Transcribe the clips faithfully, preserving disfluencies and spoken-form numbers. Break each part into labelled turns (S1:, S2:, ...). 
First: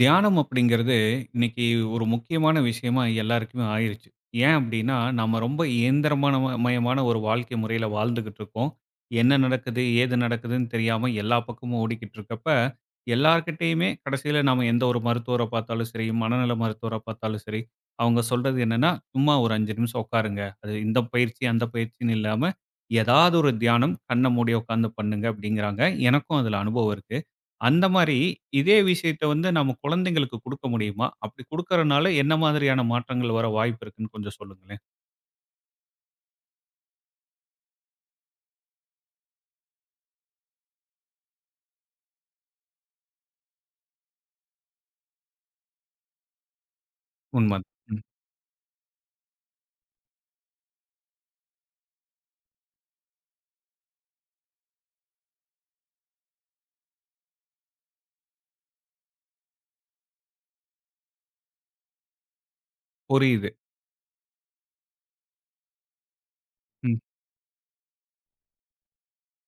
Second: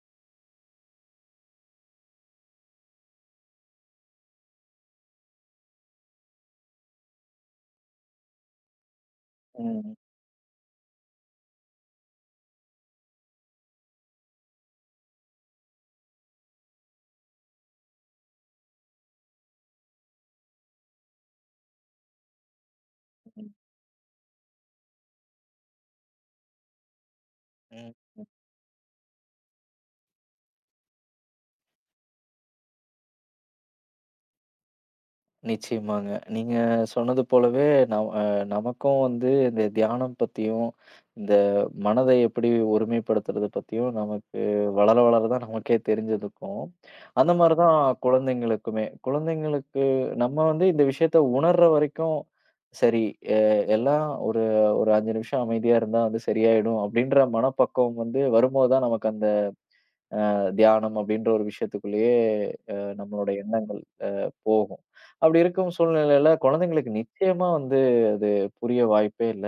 S1: தியானம் அப்டிங்கறது இன்னைக்கு ஒரு முக்கியமான விஷயமா எல்லாருக்குமே ஆயிருச்சு. ஏன் அப்டின்னா நாம ரொம்ப இயந்திரமான மயமான ஒரு வாழ்க்கை முறையில வாழ்ந்துட்டு இருக்கோம். என்ன நடக்குது,
S2: ம்.
S1: ஏது நடக்குதுன்னு, தெரியாம எல்லா பக்கமும் ஓடிக்கிட்டு இருக்கறப்ப எல்லார்கிட்டயுமே கடைசில நாம எந்த ஒரு மருத்துவர பார்த்தாலும் சரி, மனநல மருத்துவர பார்த்தாலும் சரி, அவங்க சொல்றது என்னன்னா, சும்மா ஒரு அஞ்சு நிமிஷம் உக்காருங்க, அது இந்த பயிற்சி, அந்த பயிற்சினு இல்லாம ஏதாவது ஒரு தியானம் கண்ண மூடி உக்கார்ந்து பண்ணுங்க அப்டிங்கறாங்க. எனக்கும் அதுல அனுபவம் இருக்கு அந்த
S2: ம்,
S1: மாரி
S2: ம்.
S1: அதே விஷயத்த வந்து நாம குழந்தைகளுக்கு குடுக்க முடியுமா, அப்டி குடுக்கறனால என்ன மாதிரியான மாற்றங்கள் வர வாய்ப்பு இருக்குனு கொஞ்சம் சொல்லுங்களேன்.
S2: நிச்சயமாங்க. நீங்க சொன்னது போலவே நம அ, நமக்கும் வந்து இந்த தியானம் பத்தியும், இந்த மனதை எப்படி ஒருமைபடுத்துறது பத்தியும் நமக்கு வளர வளர தான் நமக்கே தெரிஞ்சிதுக்கும். அந்த மாரி
S1: உண்ம,
S2: தான்
S1: ம்.
S2: குழந்தைகளுக்குமே. குழந்தைகளுக்கு நம்ம வந்து இந்த விஷயத்த உணர்ற வரைக்கும் சரி, எ எல்லாம் ஒரு, ஒரு அஞ்சு நிமிஷம் அமைதியா இருந்தா வந்து சரியாயிடும் அப்டின்ற மனப்பக்குவம் வந்து வருமோது தான் நமக்கு அந்த, அ, தியானம் அப்டின்ற ஒரு விஷயத்துக்குள்ளயே, அ, நம்மளுடைய
S1: புரியுது.
S2: எண்ணங்கள், அ, போகும். அப்டி இருக்கும் சூழ்நிலையில குழந்தைகளுக்கு
S1: ம்.
S2: நிச்சயமா வந்து அது புரிய வாய்ப்பே இல்ல.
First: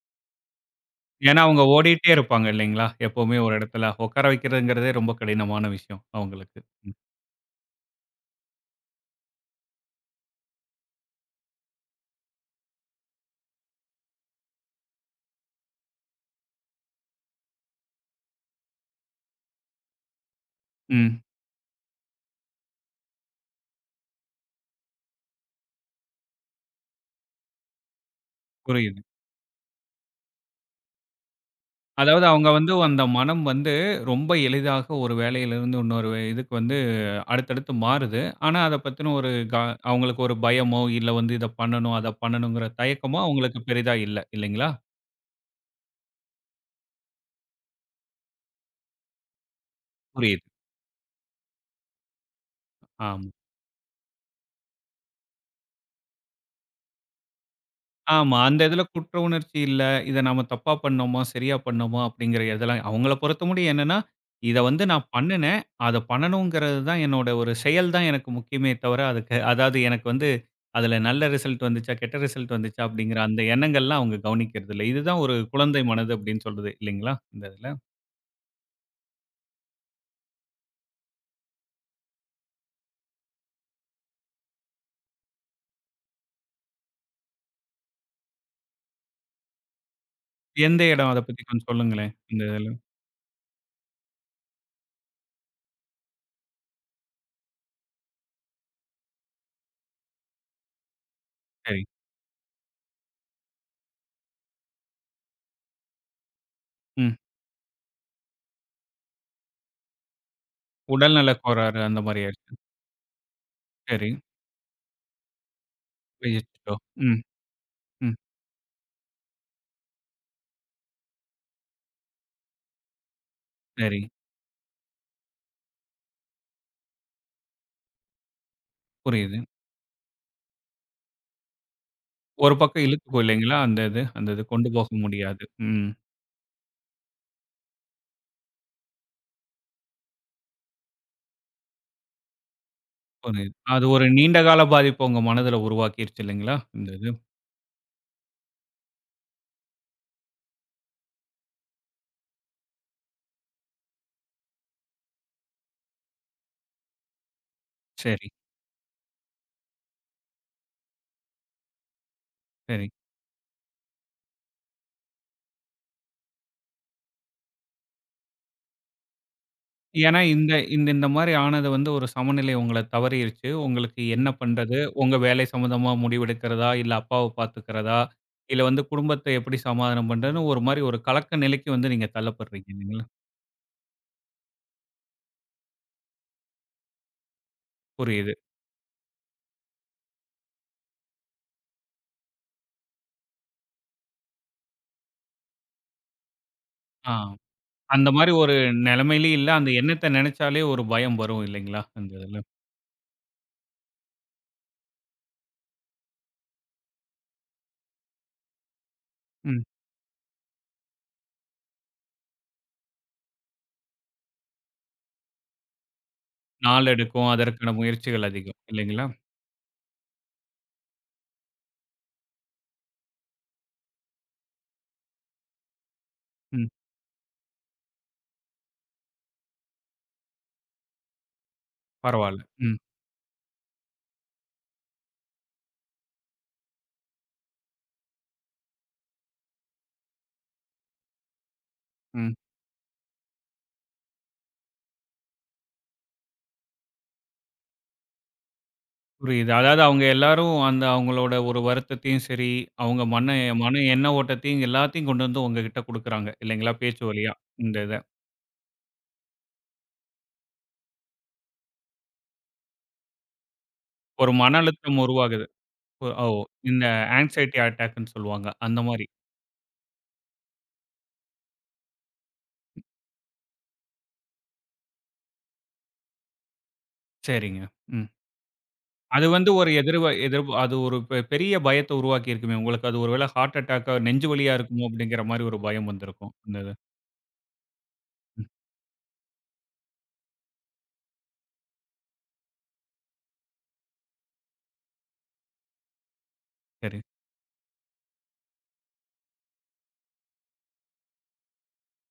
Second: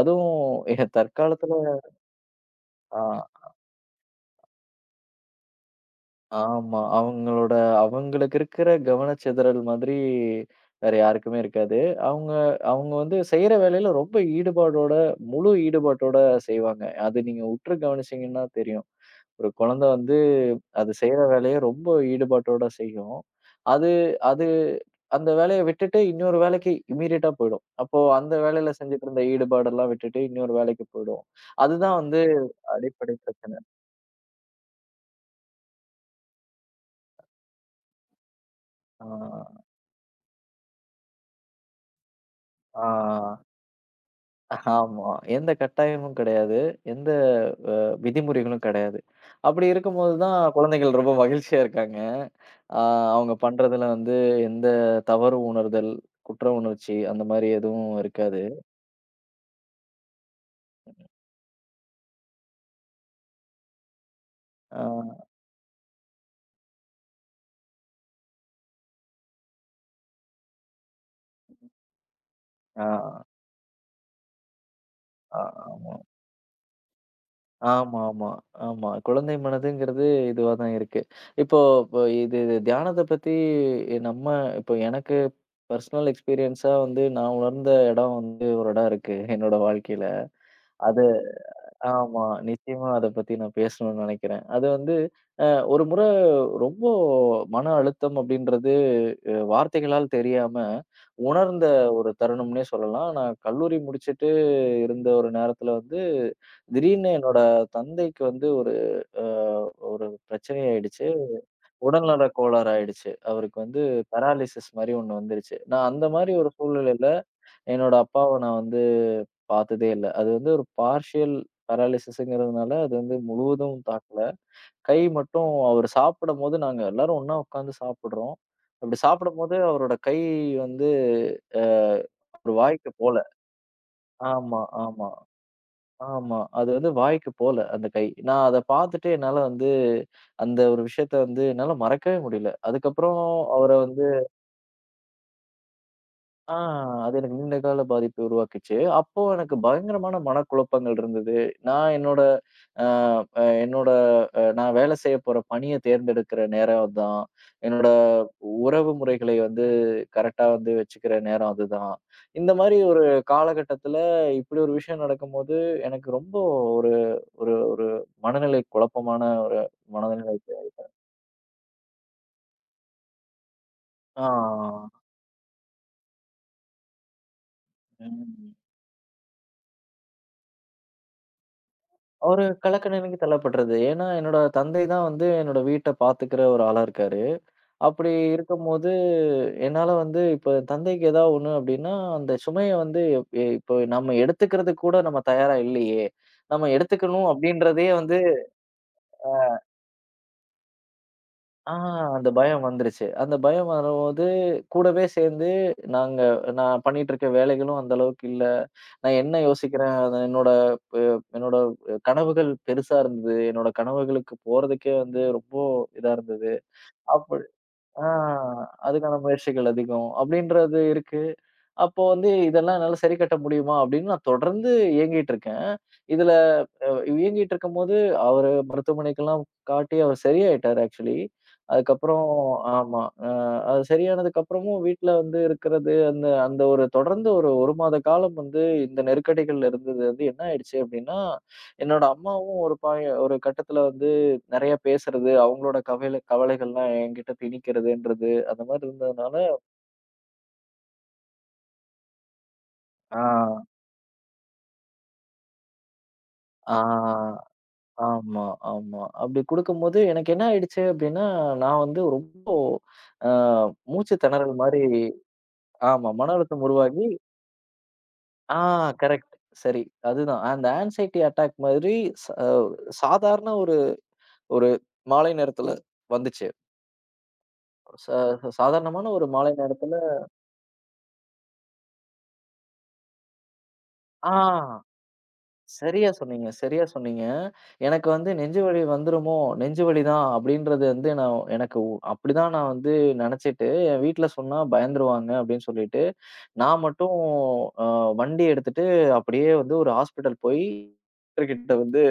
S2: அதுவும் இட
S1: ஏன்னா,
S2: தற்காலத்துல
S1: அவங்க ஓடிட்டே இருப்பாங்க இல்லைங்களா?
S2: ஆ. ஆ.
S1: எப்பவுமே ஒரு இடத்துல உட்கார வெக்கிறதுங்கறதே ரொம்ப கடினமான விஷயம் அவங்களுக்கு.
S2: ஆமா.
S1: ம்.
S2: அவங்களோட அவங்களுக்கு இருக்கிற கவனச்சிதறல் மாதிரி வேற யாருக்குமே இருக்காது. அவங்க, அவங்க வந்து செய்யற வேலையில ரொம்ப ஈடுபாடோட முழு ஈடுபாட்டோட செய்வாங்க. அது நீங்க உற்று கவனிச்சீங்கன்னா தெரியும். ஒரு குழந்தை வந்து, அது
S1: ம்.
S2: செய்யற வேலைய ரொம்ப ஈடுபாட்டோட செய்யும். அது அது அந்த வேலைய விட்டுட்டு இன்னொரு வேலைக்கு இம்மீடியட்டா போயிடும். அப்போ அந்த வேலையில
S1: புரியுது.
S2: செஞ்சிட்டு இருந்த ஈடுபாடுலாம் விட்டுட்டு இன்னொரு வேலைக்கு போயிடும். அதுதான் வந்து
S1: அதாவது அவங்க வந்து, அந்த
S2: அடிப்படை
S1: மனம்
S2: பிரச்சனை.
S1: வந்து ரொம்ப எளிதாக ஒரு வேலையிலிருந்து இன்னொரு இதுக்கு வந்து, அடுத்தடுத்து மாறுது. ஆனா, அத பத்தின ஒரு க
S2: ஆ.
S1: அவங்களுக்கு ஒரு பயமோ, இல்ல வந்து இத பண்ணனும், அத பண்ணனுங்கிற
S2: ஆ.
S1: தயக்கமோ
S2: ஆ.
S1: அவங்களுக்கு பெரிதா இல்ல. இல்லைங்களா?
S2: ஆமா. எந்த கட்டாயமும் கெடையாது, எந்த வ விதிமுறைகளும் கெடையாது. அப்டி இருக்கும்போது தான்
S1: புரியுது.
S2: குழந்தைகள் ரொம்ப மகிழ்ச்சியா இருக்காங்க அ,
S1: ஆம்.
S2: அவங்க பண்றதுல வந்து எந்த தவறு உணர்தல், குற்ற உணர்ச்சி, அந்த மாதிரி எதுவும்
S1: ஆமா.
S2: இருக்காது.
S1: அந்த இதுல குற்ற உணர்ச்சி இல்ல, இத நாம தப்பா பண்ணோமா சரியா பண்ணோமா அப்டிங்கிற எதெல்லாம் அவங்கள பொறுத்த மட்டும் என்னன்னா இத வந்து நான்
S2: ஆ.
S1: பண்ணுனேன், அத பண்ணனுங்கிறதுதான். என்னோட ஒரு செயல் தான் எனக்கு முக்கியமே தவிர அதுக்க அதாது எனக்கு வந்து அதுல நல்ல ரிசல்ட் வந்துச்சா கெட்ட ரிசல்ட் வந்துச்சா அப்டிங்கிற
S2: ஆ.
S1: அந்த எண்ணங்கள் எல்லாம் அவங்க கவனிக்கிறது இல்ல. இதுதான் ஒரு
S2: ஆ,
S1: குழந்தை
S2: ஆமா.
S1: மனது அப்டின்னு சொல்றது. இல்லைங்களா இந்த இதுல?
S2: ஆமா, ஆமா, ஆமா. குழந்தை மனதுங்கறது இதுவா தான் இருக்கு. இப்போ இது இது தியானத்த பத்தி நம்ம இப்போ எனக்கு பர்சனல் எக்ஸ்பீரியன்ஸா வந்து நான் உணர்ந்த எடம் வந்து ஒரு எடம் இருக்கு என்னோட வாழ்க்கையில.
S1: எந்த
S2: அத
S1: எடம் அத பத்தி கொஞ்சம் சொல்லுங்களேன்
S2: ஆமா.
S1: இந்த இதுல?
S2: நிச்சயமா, அத பத்தி நான் பேசணும்னு நெனைக்கிறேன் அது வந்து, ஆ, ஒரு முறை ரொம்ப மன அழுத்தம் அப்டின்றது வார்த்தைகளால் தெரியாம உணர்ந்த
S1: சரி.
S2: ஒரு தருணம்னே சொல்லலாம். நான் கல்லூரி முடிச்சுட்டு இருந்த ஒரு நேரத்துல வந்து திடீர்னு
S1: ம்.
S2: என்னோட தந்தைக்கு வந்து ஒரு அ, ஒரு பிரச்சனையாயிடுச்சு,
S1: உடல்நல கோளாறு அந்த மாதிரி
S2: உடல்நல
S1: ஆயிருக்கு.
S2: கோளாறு ஆயிடுச்சு. அவருக்கு வந்து
S1: சரி.
S2: பெராலிசிஸ் மாரி ஒண்ணு வந்துருச்சு. நான் அந்த மாரி ஒரு
S1: [unintelligible]
S2: சூழ்நிலையில
S1: ம்,
S2: என்னோட
S1: ம்.
S2: அப்பாவ நான் வந்து பாத்ததே இல்ல. அது வந்து ஒரு பார்ஷியல் பெராலிசிஸ்ங்கறதுனால அது வந்து முழுவதும்
S1: சரி.
S2: தாக்கல. கை மட்டும் அவரு சாப்பிடும்போது நாங்க எல்லாரும் ஒண்ணா உக்காந்து சாப்பிடுறோம். அப்டி
S1: புரியுது.
S2: சாப்பிடும்போது அவரோட கை வந்து அ, அவரு
S1: ஒரு பக்கம்
S2: வாய்க்கு போகல.
S1: இழுத்துக்கும் இல்லைங்களா அந்த இது? அந்த இது
S2: ஆமா,
S1: கொண்டு போக
S2: ஆமா,
S1: முடியாது. ம்.
S2: ஆமா. அது வந்து வாய்க்கு போல அந்த கை நான் அத பாத்துட்டு என்னால வந்து அந்த ஒரு விஷயத்த வந்து என்னால மறக்கவே முடில. அதுக்கப்பறம்
S1: புரியுது.
S2: அவர
S1: அது
S2: வந்து
S1: ஒரு நீண்டகால பாதிப்பு உங்க மனதுல உருவாக்கிருச்சு
S2: ஆ,
S1: இல்லைங்களா இந்த இது?
S2: அது எனக்கு நீண்ட கால பாதிப்ப உருவாக்குச்சு. அப்போ எனக்கு பயங்கரமான மனக்குழப்பங்கள் இருந்தது. நான் என்னோட ஆ, ஆ, என்னோட அ, நான் வேலை செய்யப்போற பணிய தேர்ந்தெடுக்கிற நேரம் அதுதான். என்னோட அ,
S1: சரி.
S2: உறவு முறைகளை வந்து கரெக்டா வந்து வெச்சுக்கிற நேரம் அதுதான். இந்த மாதிரி
S1: சரி.
S2: ஒரு காலகட்டத்துல இப்படி ஒரு விஷயம் நடக்கும்போது எனக்கு ரொம்ப ஒரு ஒரு ஒரு மனநிலை குழப்பமான ஒரு
S1: ஏன்னா,
S2: மனநிலைக்கு
S1: இந்த
S2: ஆயிட்டேன்.
S1: இந்த மாரி ஆனது வந்து ஒரு சமநிலை உங்களை தவறியிருச்சு. உங்களுக்கு
S2: ஆ,
S1: என்ன பண்றது,
S2: ஆ.
S1: உங்க வேலை சம்பந்தமா முடிவெடுக்கிறதா, இல்ல அப்பாவ பாத்துக்கிறதா,
S2: ம்.
S1: இல்ல வந்து குடும்பத்தை எப்டி சமாதானம் பண்றதுன்னு ஒரு மாரி ஒரு கலக்க நிலைக்கு வந்து நீங்க
S2: ஒரு
S1: தள்ளப்படுறீங்க.
S2: கலக்க
S1: இல்லைங்களா?
S2: நிலைக்கு தள்ளப்பட்றது. ஏன்னா, என்னோட தந்தை தான் வந்து என்னோட வீட்ட பாத்துக்கிற ஒரு ஆளா இருக்காரு. அப்டி
S1: புரியுது.
S2: இருக்கும்போது என்னால வந்து இப்ப தந்தைக்கு ஏதாவது ஒண்ணு அப்டின்னா, அந்த சுமைய வந்து இப்ப நாம எடுத்துக்கறதுக்கு கூட நாம தயாரா இல்லையே, நாம எடுத்துக்கணும்
S1: ஆம்.
S2: அப்டின்றதே
S1: அந்த
S2: வந்து
S1: மாரி ஒரு நிலைமையிலயே இல்ல.
S2: ஆ.
S1: அந்த எண்ணத்தை நினைச்சாலே ஒரு பயம் வரும்
S2: ஆ.
S1: இல்லைங்களா அந்த
S2: அந்த
S1: இதுல?
S2: பயம் வந்துருச்சு. அந்த பயம் வரும்போது கூடவே சேர்ந்து நாங்க நான் பண்ணிட்டு இருக்க வேலைகளும் அந்த அளவுக்கு இல்ல. நான் என்ன
S1: ம்.
S2: யோசிக்கிறேன் என்னோட ப என்னோட கனவுகள் பெருசா இருந்தது. என்னோட கனவுகளுக்கு போறதுக்கே வந்து ரொம்ப இதா இருந்தது.
S1: நாள் எடுக்கும்
S2: அப்டி
S1: அதற்கான
S2: ஆ,
S1: முயற்சிகள் அதிகம் இல்லைங்களா?
S2: அதுக்கான முயற்சிகள் அதிகம் அப்டின்றது இருக்கு. அப்போ வந்து இதெல்லாம் என்னால சரி கட்ட முடியுமா அப்டின்னு நான் தொடர்ந்து இயங்கிட்டு இருக்கேன். இதுல
S1: ம்.
S2: இயங்கிட்டு இருக்கும்போது அவர மருத்துவமனைக்கெல்லாம் காட்டி அவரு சரியாயிட்டாரு ஆக்சுவலி. அதுக்கப்பறம்
S1: பரவால்ல, ம்.
S2: ஆமா. ம். அவரு சரியானதுக்கப்பறமும் வீட்ல வந்து இருக்குறது அந்த அந்த ஒரு தொடர்ந்து ஒரு ஒரு மாதகாலம் வந்து இந்த நெருக்கடிகள்ல இருந்தது வந்து என்ன ஆயிடுச்சு அப்டின்னா, என்னோட
S1: ம்.
S2: அம்மாவும் ஒரு பாய ஒரு கட்டத்துல வந்து நெறையா பேசுறது அவங்களோட கவில கவலைகள்ளாம் என்கிட்ட திணிக்கிறதுன்றது அந்த மாதிரி இருந்ததுனால
S1: புரியுது. அதாவது அவங்க எல்லாரும் அந்த அவங்களோட ஒரு வருத்தத்தையும் சரி, அவங்க
S2: ஆ.
S1: மன மன எண்ண ஓட்டத்தையும் எல்லாத்தையும் கொண்டு வந்து உங்ககிட்ட குடுக்குறாங்க. இல்லைங்களா
S2: ஆ,
S1: பேச்சு வழியா
S2: ஆ.
S1: இந்த இத?
S2: ஆமா, ஆமா. அப்டி குடுக்கும்போது எனக்கு என்னாயிடுச்சு அப்டின்னா, நான் வந்து ரொம்ப அ,
S1: ஒரு
S2: மூச்சுத்திணறல்
S1: மன
S2: மாரி
S1: அழுத்தம் உருவாகுது.
S2: ஆமா.
S1: ஒரு ஓ
S2: மன அழுத்தம்
S1: இந்த
S2: உருவாகி
S1: ஆங்சைட்டி அட்டாக்னு சொல்லுவாங்க
S2: ஆ,
S1: அந்த மாரி.
S2: கரெக்ட், சரி அதுதான். அந்த ஆங்சைட்டி அட்டாக் மாரி, சா சாதாரண ஒரு ஒரு மாலை நேரத்துல வந்துச்சு.
S1: சரிங்க. ம்.
S2: சா சாதாரணமான ஒரு
S1: அது வந்து
S2: மாலை
S1: ஒரு
S2: நேரத்துல
S1: எதிர் எதிர் அது ஒரு பெ பெரிய பயத்தை உருவாக்கி இருக்குமே உங்களுக்கு. அது ஒருவேளை ஹார்ட் அட்டாக் நெஞ்சு
S2: அ.
S1: வலியா இருக்குமோ அப்படிங்கற மாரி ஒரு பயம்
S2: சரியா
S1: வந்திருக்கும்
S2: சொன்னீங்க,
S1: இந்த இது.
S2: சரியா சொன்னீங்க. எனக்கு வந்து
S1: ம்.
S2: நெஞ்சு வலி வந்துருமோ? நெஞ்சு வலி தான். அப்படிங்கறது வந்து நான் எனக்கு அப்படி தான். நான் வந்து நினைச்சுட்டு வீட்டுல சொன்னா பயந்துருவாங்க அப்படின்னு சொல்லிட்டு, நான்
S1: சரி.
S2: மட்டும் அ, வண்டி எடுத்துட்டு அப்படியே வந்து ஒரு ஹாஸ்பிட்டல் போய் டாக்டர் கிட்ட வந்து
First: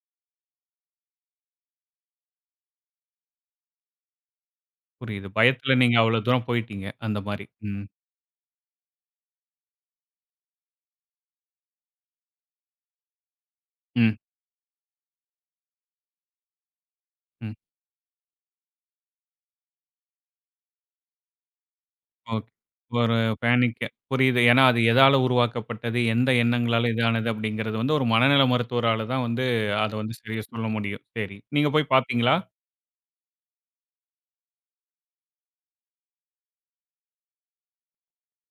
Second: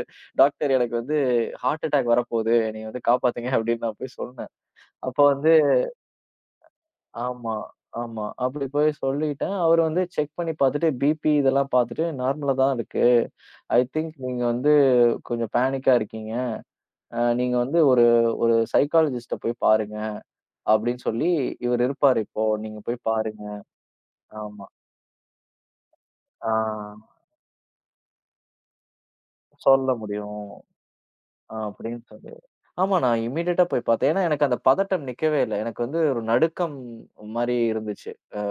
S2: டாக்டர் எனக்கு வந்து ஹார்ட் அட்டாக் வரப்போகுது. என்னைய வந்து காப்பாத்துங்க, அப்படின்னு, நான் போய்ச் சொன்னேன். அப்போ,
S1: புரியுது.
S2: வந்து
S1: பயத்துல நீங்க அவ்வளவு தூரம் போயிட்டீங்க. அந்த மாரி,
S2: ஆமா
S1: ம்.
S2: ஆமா அப்படி போய்ச் சொல்லிட்டேன். அவரு வந்து செக் பண்ணி பாத்துட்டு பிபி இதெல்லாம் பாத்துட்டு நார்மலாதான் இருக்கு. ஐ திங்க்,
S1: ம்.
S2: நீங்க வந்து கொஞ்சம் பேனிக்கா இருக்கீங்க. அ, நீங்க
S1: ம்.
S2: வந்து ஒரு ஒரு சைகலிஸ்ட்டா போய் பாருங்க அப்படின்னு சொல்லி இவரு இருப்பாரு. இப்போ
S1: ஓகே
S2: நீங்கப் போய்ப்
S1: ஒரு
S2: பாருங்க.
S1: பேனிக் புரியுது. ஏன்னா,
S2: ஆமா.
S1: அது எதால உருவாக்கப்பட்டது, எந்த
S2: அ.
S1: எண்ணங்களால் இது ஆனது, அப்படிங்கறது வந்து ஒரு மனநிலை மருத்துவரால தான் வந்து,
S2: சொல்ல
S1: அதை வந்து
S2: முடியும்.
S1: சரியா சொல்ல முடியும். சரி. நீங்க போய்
S2: அப்படின்னு, சொல்லி
S1: பாத்தீங்களா?
S2: ஆமா. நான் இம்மீடியெட்டா போய் பாத்தேன். எனக்கு அந்த பதட்டம் நிக்கவே இல்ல. எனக்கு வந்து ஒரு நடுக்கம் மாரி இருந்துச்சு. அ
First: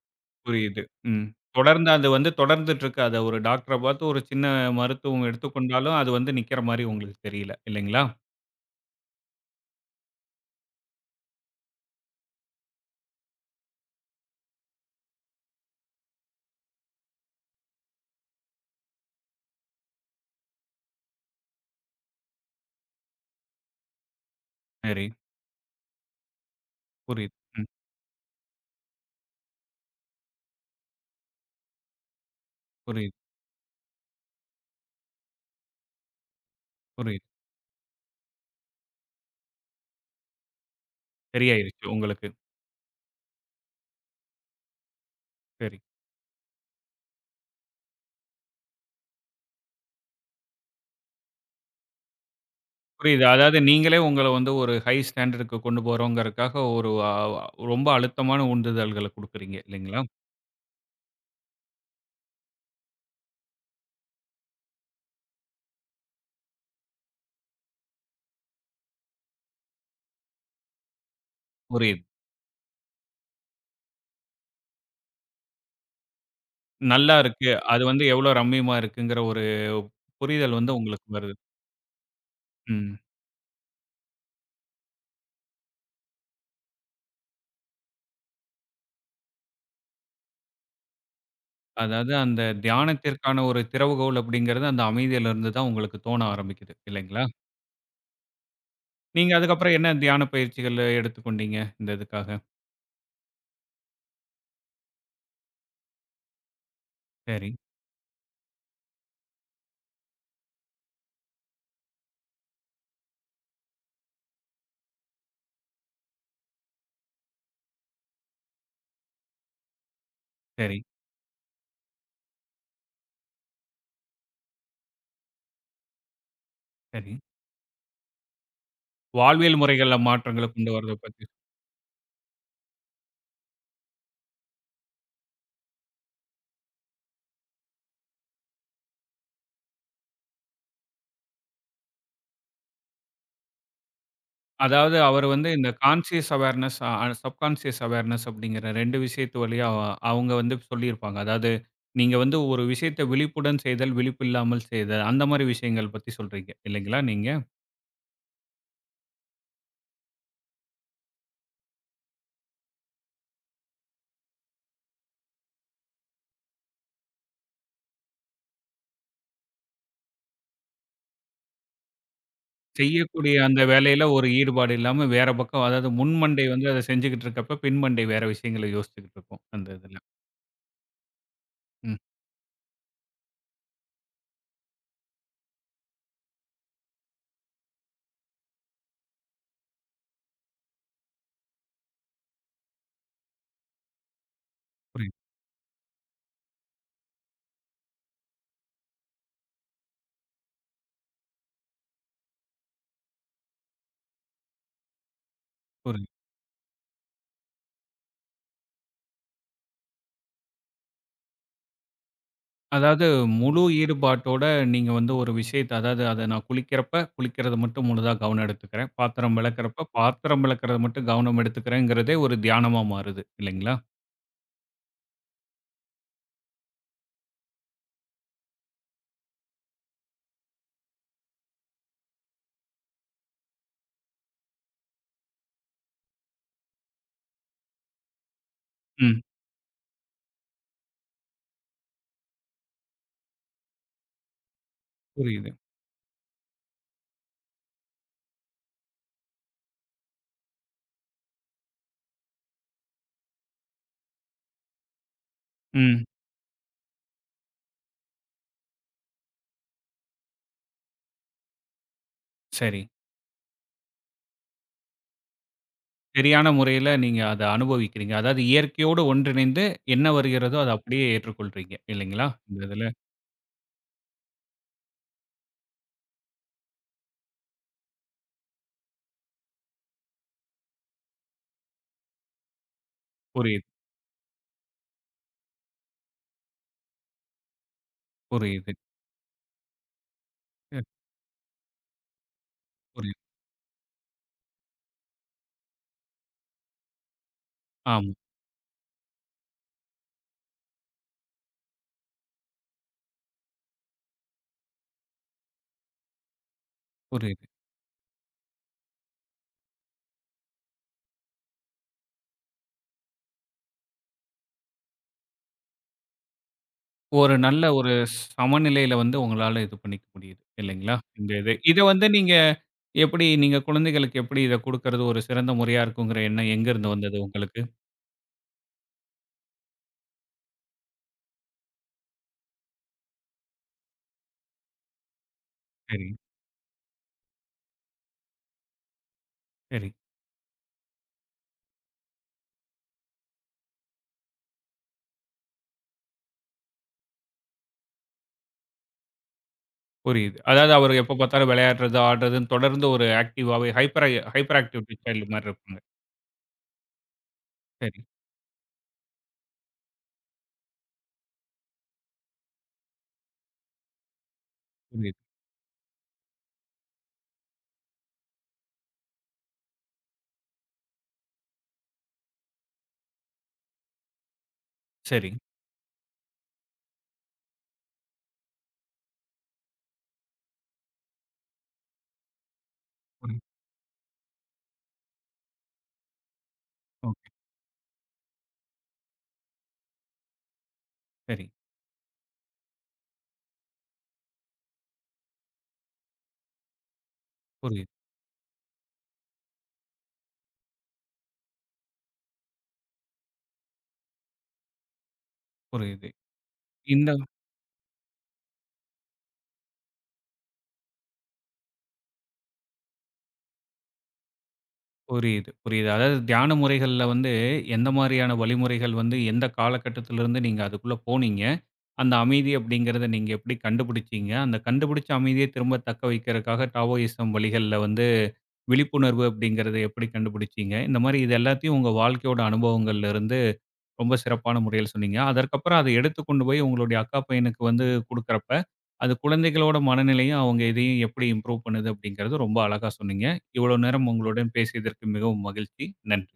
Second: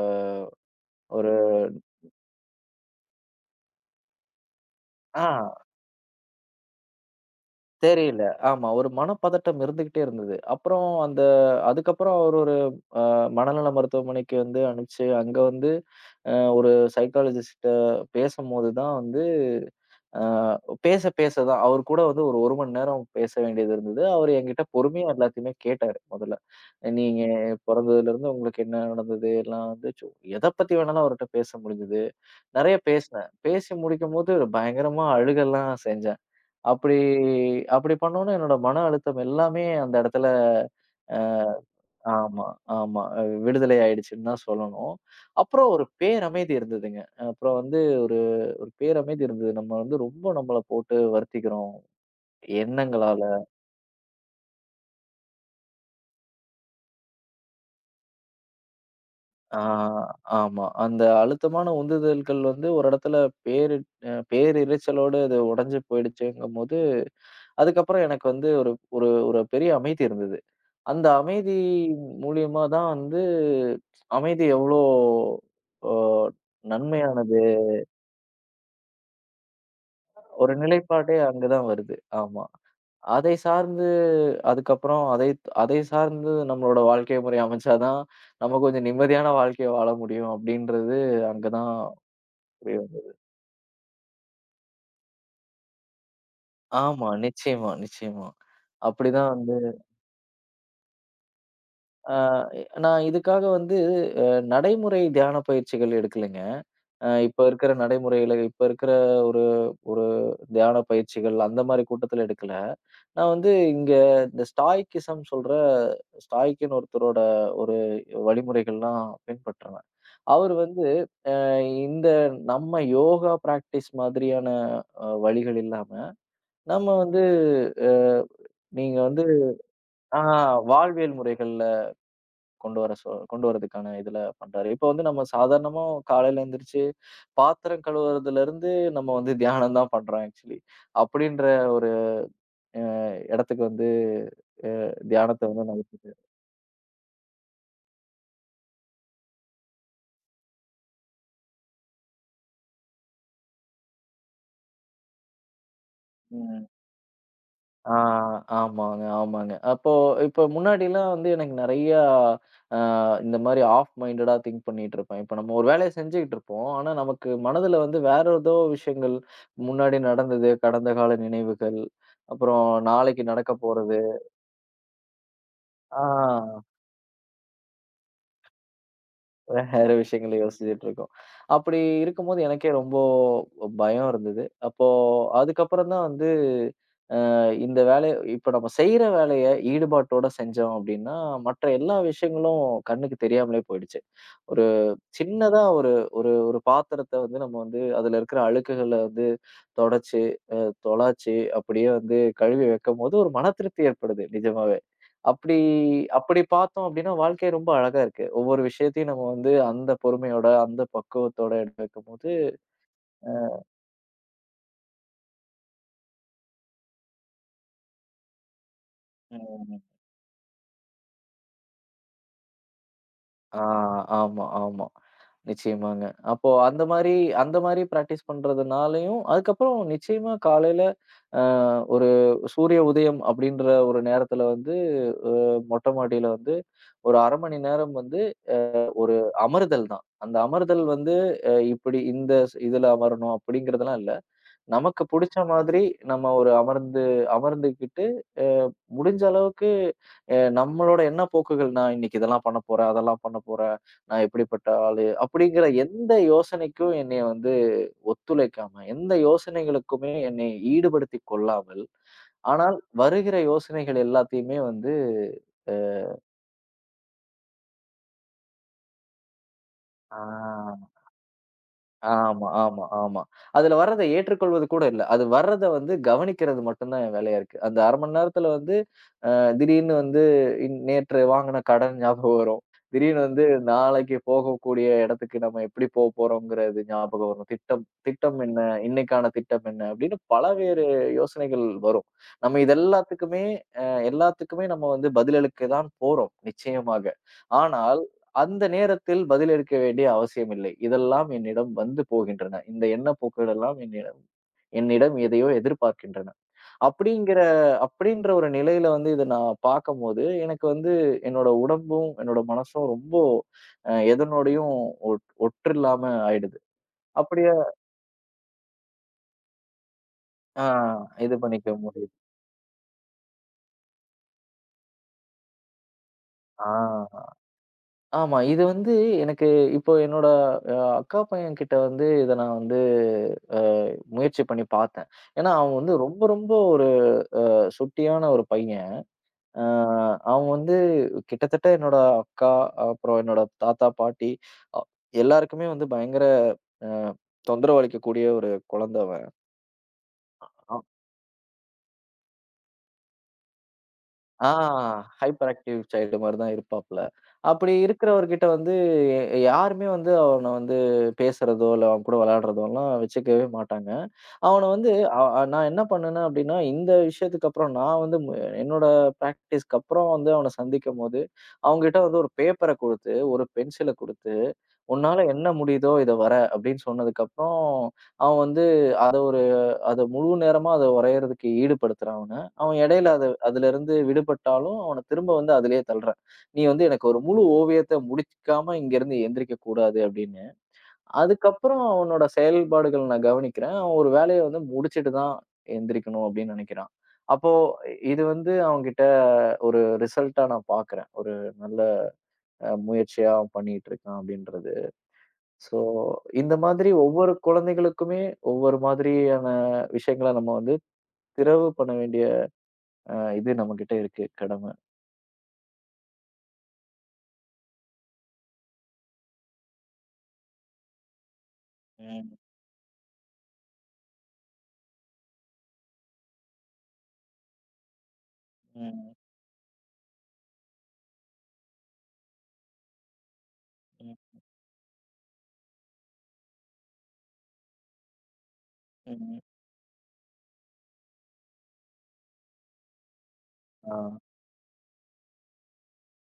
S1: புரியுது. ம்.
S2: ஒரு
S1: தொடர்ந்து அது வந்து தொடர்ந்துட்டு இருக்கு. அதை ஒரு டாக்டர பார்த்து ஒரு சின்ன மருத்துவம் எடுத்து
S2: ஆ.
S1: கொண்டாலும், அது வந்து நிக்கற மாரி உங்களுக்கு தெரியல. இல்லைங்களா?
S2: தெரியல, ஆமா, ஒரு மனப்பதட்டம் இருந்துகிட்டே இருந்தது. அப்புறம், அந்த அதுக்கப்புறம் அவர் ஒரு அ மனநல மருத்துவமனைக்கு வந்து அனுப்பிச்சு, அங்க வந்து அ ஒரு சைகலிஸ்ட் பேசும்போது தான் வந்து அ, பேச பேச தான் அவர் கூட வந்து ஒரு ஒரு மணி நேரம் பேச வேண்டியது இருந்தது. அவரு, என்கிட்ட
S1: சரி.
S2: பொறுமையா எல்லாத்தையுமே கேட்டாரு. முதல்ல, நீங்க
S1: புரியுது. ம்.
S2: பொறந்ததுலருந்து உங்களுக்கு என்ன நடந்தது எல்லாம், வந்து சோ எதை பத்தி வேணாலும் அவர் கிட்ட பேச முடிஞ்சது நிறைய
S1: புரியு
S2: பேசுனேன். பேசி முடிக்கும் போது பயங்கரமா அழுகலாம் செஞ்சேன். அப்படி
S1: புரியுது.
S2: அப்படி பண்னோனே என்னோட மன அழுத்தம் எல்லாமே அந்த இடத்துல அ,
S1: சரி, ஆயிருச்சு உங்களுக்கு.
S2: ஆமா, ஆமா விடுதலை ஆயிடுச்சுன்னு தான் சொல்லணும். அப்புறம்,
S1: சரி.
S2: ஒரு பேரமைதி இருந்ததுங்க. அப்புறம், வந்து ஒரு ஒரு பேரமைதி இருந்தது. நம்ம, வந்து ரொம்ப நம்மள போட்டு வருத்திக்கிறோம் எண்ணங்களால.
S1: புரியுது. அதாவது, நீங்களே உங்களை வந்து ஒரு ஹை ஸ்டாண்டர்டுக்கு கொண்டு போறவங்கருக்காக ஒரு அ ரொம்ப அழுத்தமான உந்துதல்களை குடுக்குறீங்க.
S2: அ,
S1: இல்லைங்களா?
S2: ஆமா. அந்த அழுத்தமான உந்துதல்கள் வந்து ஒரு இடத்துல பேரு அ பேரிருச்சலோட உடைஞ்சு போயிடுச்சேங்கும்போது. அதுக்கப்புறம் எனக்கு வந்து ஒரு ஒரு பெரிய அமைதி இருந்தது. அந்த அமைதி
S1: புரியுது.
S2: மூலியமா தான் வந்து அமைதி எவ்ளோ அ
S1: நல்லா
S2: நன்மையானது
S1: இருக்கு. அது வந்து எவ்வளோ ரம்மியமா இருக்குங்குற ஒரு
S2: ஒரு,
S1: புரிதல் வந்து உங்களுக்கு
S2: நிலைப்பாடே
S1: வருது.
S2: அங்க தான் வருது. ஆமா,
S1: ம்.
S2: அதை சார்ந்து அதுக்கப்புறம் அதை அதை சார்ந்து நம்மளோட வாழ்க்கை முறை அமைச்சா தான், நம்ம கொஞ்சம் நிம்மதியான வாழ்க்கை வாழ முடியும், அப்படின்றது அங்க தான்
S1: அதாவது, அந்த
S2: புரிய வந்தது.
S1: தியானத்திற்கான ஒரு திறவுகோல் அப்படிங்கறது அந்த அமைதியிலிருந்து தான் உங்களுக்கு தோண ஆரம்பிக்குது.
S2: ஆமா.
S1: இல்லைங்களா?
S2: நிச்சயமா, நிச்சயமா. அப்படி தான்
S1: நீங்க,
S2: வந்து
S1: அதுக்கப்புறம் என்ன தியான பயிற்சிகள் எடுத்து கொண்டிங்க, இந்த
S2: அ,
S1: இதுக்காக?
S2: நான் இதுக்காக வந்து அ நடைமுறை தியான பயிற்சிகள் எடுக்கலைங்க. அ, இப்ப
S1: சரி.
S2: இருக்கற நடைமுறைல இப்போ இருக்கற ஒரு ஒரு தியான பயிற்சிகள் அந்த மாரி கூட்டத்துல எடுக்கல, நான் வந்து இங்க இந்த ஸ்டாய்கிசம் சொல்ற ஸ்டாய்க்ன்னு ஒருத்தரோட ஒரு வழிமுறைகள்லாம் பின்பற்றுவேன். அவரு.
S1: சரி.
S2: வந்து அ இந்த நம்ம யோகா ப்ராக்ட்டிஸ் மாதிரியான அ வழிகள் இல்லாம, நம்ம
S1: சரி.
S2: வந்து அ, நீங்க வந்து
S1: வாழ்வியல் முறைகள
S2: அ,
S1: மாற்றங்கள் கொண்டுவரத
S2: வாழ்வியல்
S1: பத்தி
S2: முறைகள்ள கொண்டு வர சொ கொண்டுவருவதற்கான இதுல பண்றாரு. இப்போ வந்து நம்ம சாதாரணமா காலையில எந்திரிச்சு பாத்திரம் கழுவுறதுல இருந்து நம்ம வந்து தியானம் தான் பண்றோம் ஆக்ச்சுவலி அப்படின்ற ஒரு அ, இடத்துக்கு வந்து அ
S1: அதாவது, அவரு
S2: தியானத்தை
S1: வந்து இந்த
S2: வந்து.
S1: அ
S2: [unintelligible]
S1: கான்ஷியஸ் அவார்னஸ் சப்கான்ஷியஸ் அவார்னஸ் அப்டிங்கற, ரெண்டு விஷயத்து வழிய அவங்க வந்து சொல்லி இருப்பாங்க. அதாவது, நீங்க வந்து ஒரு விஷயத்த விழிப்புடன் செய்தல், விழிப்பில்லாமல் செய்தல் அந்த மாரி விஷயங்கள் பத்தி சொல்றிங்க
S2: ம்.
S1: இல்லைங்களா, நீங்க?
S2: ஆ, ஆமாங்க, ஆமாங்க. அப்போ இப்போ முன்னாடிலாம் வந்து எனக்கு நிறைய அ, இந்த மாரி ஆஃப் மைன்டேடா திங் பண்ணிக்கிட்டு இருப்பேன். இப்போ, நம்ம ஒரு வேலையை செஞ்சுகிட்டு இருப்போம். ஆனா, நமக்கு மனதுல வந்து வேற ஏதோ விஷயங்கள் முன்னாடி நடந்தது, கடந்தகால நினைவுகள், அப்புறம்
S1: செய்ய
S2: நாளைக்கு
S1: கூடிய, அந்த
S2: நடக்கப்போறது
S1: வேலைல ஒரு ஈடுபாடு இல்லாம வேற பக்கம், அதாவது
S2: ஆ.
S1: முன் மண்டைய அது செஞ்சுகிட்டு இருக்கறப்ப, பின் மண்டை வேற விசயங்கள யோச்சிட்டு இருக்கும். அந்த
S2: வேற,
S1: இதுல.
S2: விஷயங்களை யோசிச்சிட்டு இருக்கோம். அப்படி,
S1: ம்.
S2: இருக்கும்போது எனக்கே ரொம்ப பயம் இருந்தது. அப்போ, அதுக்கப்புறம் தான் வந்து அ, இந்த வேலை இப்போ, நாம செய்ற வேலையை ஈடுபாட்டோட செஞ்சோம், அப்படின்னா, மற்ற எல்லா விஷயங்களும் கண்ணுக்கு தெரியாமலேயே போயிடுச்சு. ஒரு
S1: புரி
S2: சின்னதா ஒரு ஒரு ஒரு பாத்திரத்தை வந்து நம்ம வந்து அதுல இருக்குற அழுக்குகள வந்து தொடச்சு, துலச்சு, அப்படியே, வந்து கழுவி வைக்கும்போது ஒரு மனதிருப்தி ஏற்படுது. நிஜமாவே, அப்படி
S1: புரி
S2: அப்படி பாத்தோம். அப்படின்னா, வாழ்க்கை ரொம்ப அழகா இருக்கு. ஒவ்வொரு, விஷயத்தையும் நம்ம வந்து அந்த பொறுமையோட அந்த பக்குவத்தோட வைக்கும்போது
S1: அதாவது,
S2: அ.
S1: முழு ஈடுபாட்டோட நீங்க வந்து ஒரு விஷயத்த அதாது, அது நான் குளிக்கரப்ப குளிக்கறது மட்டும் முழுதா கவனம் எடுத்துக்குறேன் பாத்தரம்
S2: [unintelligible]
S1: வெளக்கறப்ப, பாத்தரம் வெளக்கறது, மட்டும் கவனம் எடுத்துக்குறேன்றதே ஒரு தியானமா மாறுது,
S2: அ,
S1: இல்லைங்களா?
S2: ஆமா, ஆமா. நிச்சயமாங்க. அப்போ, அந்த மாரி அந்த மாரி ப்ராக்டீஸ் பண்றதுனாலயும் அதுக்கப்புறம், நிச்சயமா காலையில அ, ஒரு சூரிய உதயம் அப்படிங்கற ஒரு நேரத்துல வந்து, அ மொட்டைமாடியில வந்து ஒரு அரை மணி நேரம் வந்து அ, ஒரு
S1: ம்.
S2: அமர்தல் தான். அந்த அமர்தல் வந்து அ, இப்படி இந்த ஸ் இதுல அமரனும் அப்படிங்கறதெல்லாம் இல்ல. நமக்கு புடிச்ச
S1: புரியுது,
S2: மாரி நம்ம ஒரு அமர்ந்து அமர்ந்துகிட்டு அ, முடிஞ்ச அளவுக்கு நம்மளோட என்ன போக்குகள் நான், இன்னைக்கு இதெல்லாம் பண்ணப்போறேன், அதெல்லாம் பண்ணப்போறேன், நான் எப்படிப்பட்ட ஆளு அப்படிங்கற எந்த
S1: ம்.
S2: யோசனைக்கும் என்னைய வந்து ஒத்துழைக்காம, எந்த யோசனைகளுக்குமே என்னைய ஈடுபடுத்திக் கொள்ளாமல், ஆனால்
S1: சரி.
S2: வருகிற யோசனைகள் எல்லாத்தையுமே வந்து அ.
S1: சரியான முறைல நீங்க அத அனுபவிக்கிறீங்க. அதாது இயற்கையோடு ஒன்றிணைந்து என்ன
S2: ஆ.
S1: வருகிறதோ அதை அப்படியே ஏற்றுகொள்வீங்க. இல்லைங்களா,
S2: ஆமா,
S1: இந்த
S2: ஆமா,
S1: இதுல?
S2: ஆமா. அதுல வர்றதை ஏற்றுக்கொள்வது கூட இல்ல. அது வர்றத வந்து கவனிக்கிறது மட்டும்தான் வேலையா இருக்கு. அந்த அரை மணி நேரத்துல வந்து அ, திடீர்னு வந்து இன் நேத்து வாங்குன கடன் ஞாபகம் வரும், திடீர்னு வந்து
S1: புரியிது.
S2: நாளைக்கு போகக்கூடிய இடத்துக்கு நம்ம எப்படி போபோறோங்குறது ஞாபகம் வரும். திட்டம் திட்டம் என்ன,
S1: புரியிது.
S2: இன்னைக்கான திட்டம் என்ன? அப்படின்னு பல வேறு
S1: அ.
S2: யோசனைகள் வரும். நம்ம
S1: புரி
S2: இதெல்லாத்துக்குமே அ, எல்லாத்துக்குமே நம்ம வந்து பதில் எடுக்கத் தான் போறோம் நிச்சயமாக. ஆனால்,
S1: ஆம்.
S2: அந்த நேரத்தில் பதில் இருக்க வேண்டிய அவசியம் இல்லை. இதெல்லாம் என்னிடம் வந்து போகின்றன. இந்த எண்ணப்போக்குகள் எல்லாம் என்னிடம் என்னிடம் எதையோ எதிர்பார்க்கின்றன. அப்படிங்கிற
S1: புரிது.
S2: அப்படின்ற ஒரு நிலையில வந்து இத நான் பார்க்கும்போது எனக்கு வந்து என்னோட உடம்பும், என்னோட மனசும் ரொம்ப அ எதனோடயும் ஒட்று இல்லாம ஆயிடுது.
S1: ஒரு,
S2: அப்படியே
S1: நல்ல ஒரு சமநிலைல வந்து உங்களால இது பண்ணிக்க முடியுது.
S2: அ,
S1: இல்லைங்களா, இந்த
S2: இது
S1: இது
S2: பண்ணிக்க
S1: இது வந்து,
S2: முடியுது.
S1: நீங்க எப்படி நீங்க குழந்தைகளுக்கு எப்படி இதை கொடுக்கறது, ஒரு சிறந்த முறையா இருக்குங்கிற எண்ணம்
S2: அ,
S1: எங்கிருந்து வந்தது உங்களுக்கு?
S2: ஆமா. இது வந்து எனக்கு இப்போ, என்னோட அ அக்கா பையங்கிட்ட வந்து இத நான், வந்து அ முயற்சி பண்ணி பாத்தேன். ஏன்னா, அவன் வந்து
S1: சரி.
S2: ரொம்ப ரொம்ப ஒரு அ, சுட்டியான ஒரு பையன். அ,
S1: சரி.
S2: அவன் வந்து கிட்டத்தட்ட என்னோட அக்கா, அப்புறம் என்னோட தாத்தா, பாட்டி அ எல்லாருக்குமே வந்து பயங்கர அ, தொந்தரவு அளிக்கக்கூடிய ஒரு குழந்தை அவன்.
S1: புரியுது. அதாவது
S2: அ.
S1: அவரு எப்ப பாத்தாலும் விளையாடுறது, ஆடுறதுன்னு தொடர்ந்து ஒரு ஆக்ட்டிவாவே ஹைப்பரை
S2: ஆ
S1: ஹைப்பர் ஆக்ட்டிவ் [unintelligible] சைல்டு மாரி
S2: ஹைப்பர்
S1: இருப்பாங்க.
S2: ஆக்டிவ் சைல்டு மாரிதான் இருப்பாப்புல. அப்படி
S1: சரி.
S2: இருக்கிறவர்கிட்ட வந்து, யாருமே வந்து அவன வந்து பேசுறதோ, இல்ல அவன்கூட விளையாடுறதோலாம் வெச்சுக்கவே மாட்டாங்க. அவன வந்து
S1: புரியுது.
S2: அ அ நான் என்ன பண்ணேன்னா அப்படின்னா, இந்த விஷயத்துக்கப்புறம் நான் வந்து ம் என்னோட பிராக்டிஸ்க்கு அப்புறம் வந்து அவன சந்திக்கும்போது, அவன்கிட்ட வந்து ஒரு பேப்பர குடுத்து, ஒரு பென்சில குடுத்து, "உன்னால
S1: சரி.
S2: என்ன முடியுதோ இத வர" அப்படின்னு சொன்னதுக்கப்புறம், அவன் வந்து அத ஒரு அத முழு நேரமா அத வரையறதுக்கு ஈடுபடுத்துறேன் அவன. அவன் இடையில அது அதுலருந்து விடுபட்டாலும், அவனத் திரும்ப வந்து அதுலயே தள்றேன். "நீ வந்து எனக்கு ஒரு
S1: ஓகே.
S2: முழு ஓவியத்த முடிச்சுக்காம இங்கருந்து எந்திரிக்கக் கூடாது." அப்படின்னு.
S1: சரி.
S2: அதுக்கப்புறம் அவனோட செயல்பாடுகள் நான் கவனிக்கிறேன், "அவன் ஒரு வேலைய வந்து முடிச்சிட்டுதான் எந்திரிக்கணும்." அப்டின்னு நெனைக்குறான். அப்போ
S1: புரியுது.
S2: இது வந்து அவன்கிட்ட ஒரு ரிசல்டா நான் பாக்குறேன். ஒரு நல்ல அ முயற்சியா அவன் பண்ணிட்டு இருக்கான் அப்படின்றது. சோ,
S1: புரியுது.
S2: இந்த மாதிரி
S1: இந்த
S2: ஒவ்வொரு குழந்தைகளுக்குமே, ஒவ்வொரு மாதிரியான விஷயங்கள நம்ம வந்து திறவு பண்ண வேண்டிய அ இது நம்மகிட்ட இருக்கு கடமை.
S1: புரியுது புரியுது. அதாவது தியான முறைகள்ல வந்து, எந்த மாரியான வழிமுறைகள் வந்து, எந்த காலகட்டத்துலருந்து நீங்க அதுக்குள்ள போனீங்க? அந்த
S2: ம்.
S1: அமைதி அப்படிங்கிறத நீங்க எப்படி கண்டுபுடிச்சீங்க? அந்த கண்டுபிடிச்ச அமைதிய திரும்ப தக்க வைக்கறதுக்காக டாவோயிசம் வழிகள்ல வந்து,
S2: ம்.
S1: விழிப்புணர்வு அப்படிங்கிறத எப்படி கண்டுபுடிச்சீங்க? இந்த மாரி இது எல்லாத்தையும் உங்க வாழ்க்கையோட அனுபவங்கள்ல இருந்து ரொம்ப
S2: ம்.
S1: சிறப்பான முறையில் சொன்னீங்க. அதற்கப்புறம் அத எடுத்துக்கொண்டு போய் உங்களுடைய அக்கா பையனுக்கு வந்து குடுக்கறப்ப, அது
S2: ம்ஹ்ம்.
S1: குழந்தைகளோட மனநிலையும், அவங்க இதையும் எப்படி இம்ப்ரூவ் பண்ணுது அப்படிங்கிறத ரொம்ப அழகா சொன்னீங்க. இவ்வளோ நேரம்
S2: ஆ.
S1: உங்களுடன் பேசியதற்கு மிகவும் மகிழ்ச்சி. நன்றி.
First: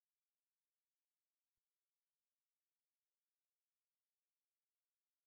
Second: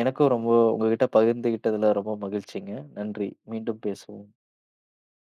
S2: எனக்கும் ரொம்ப உங்ககிட்ட பகிர்ந்துக்கிட்டதுல ரொம்ப மகிழ்ச்சிங்க. நன்றி. மீண்டும் பேசுவோம்.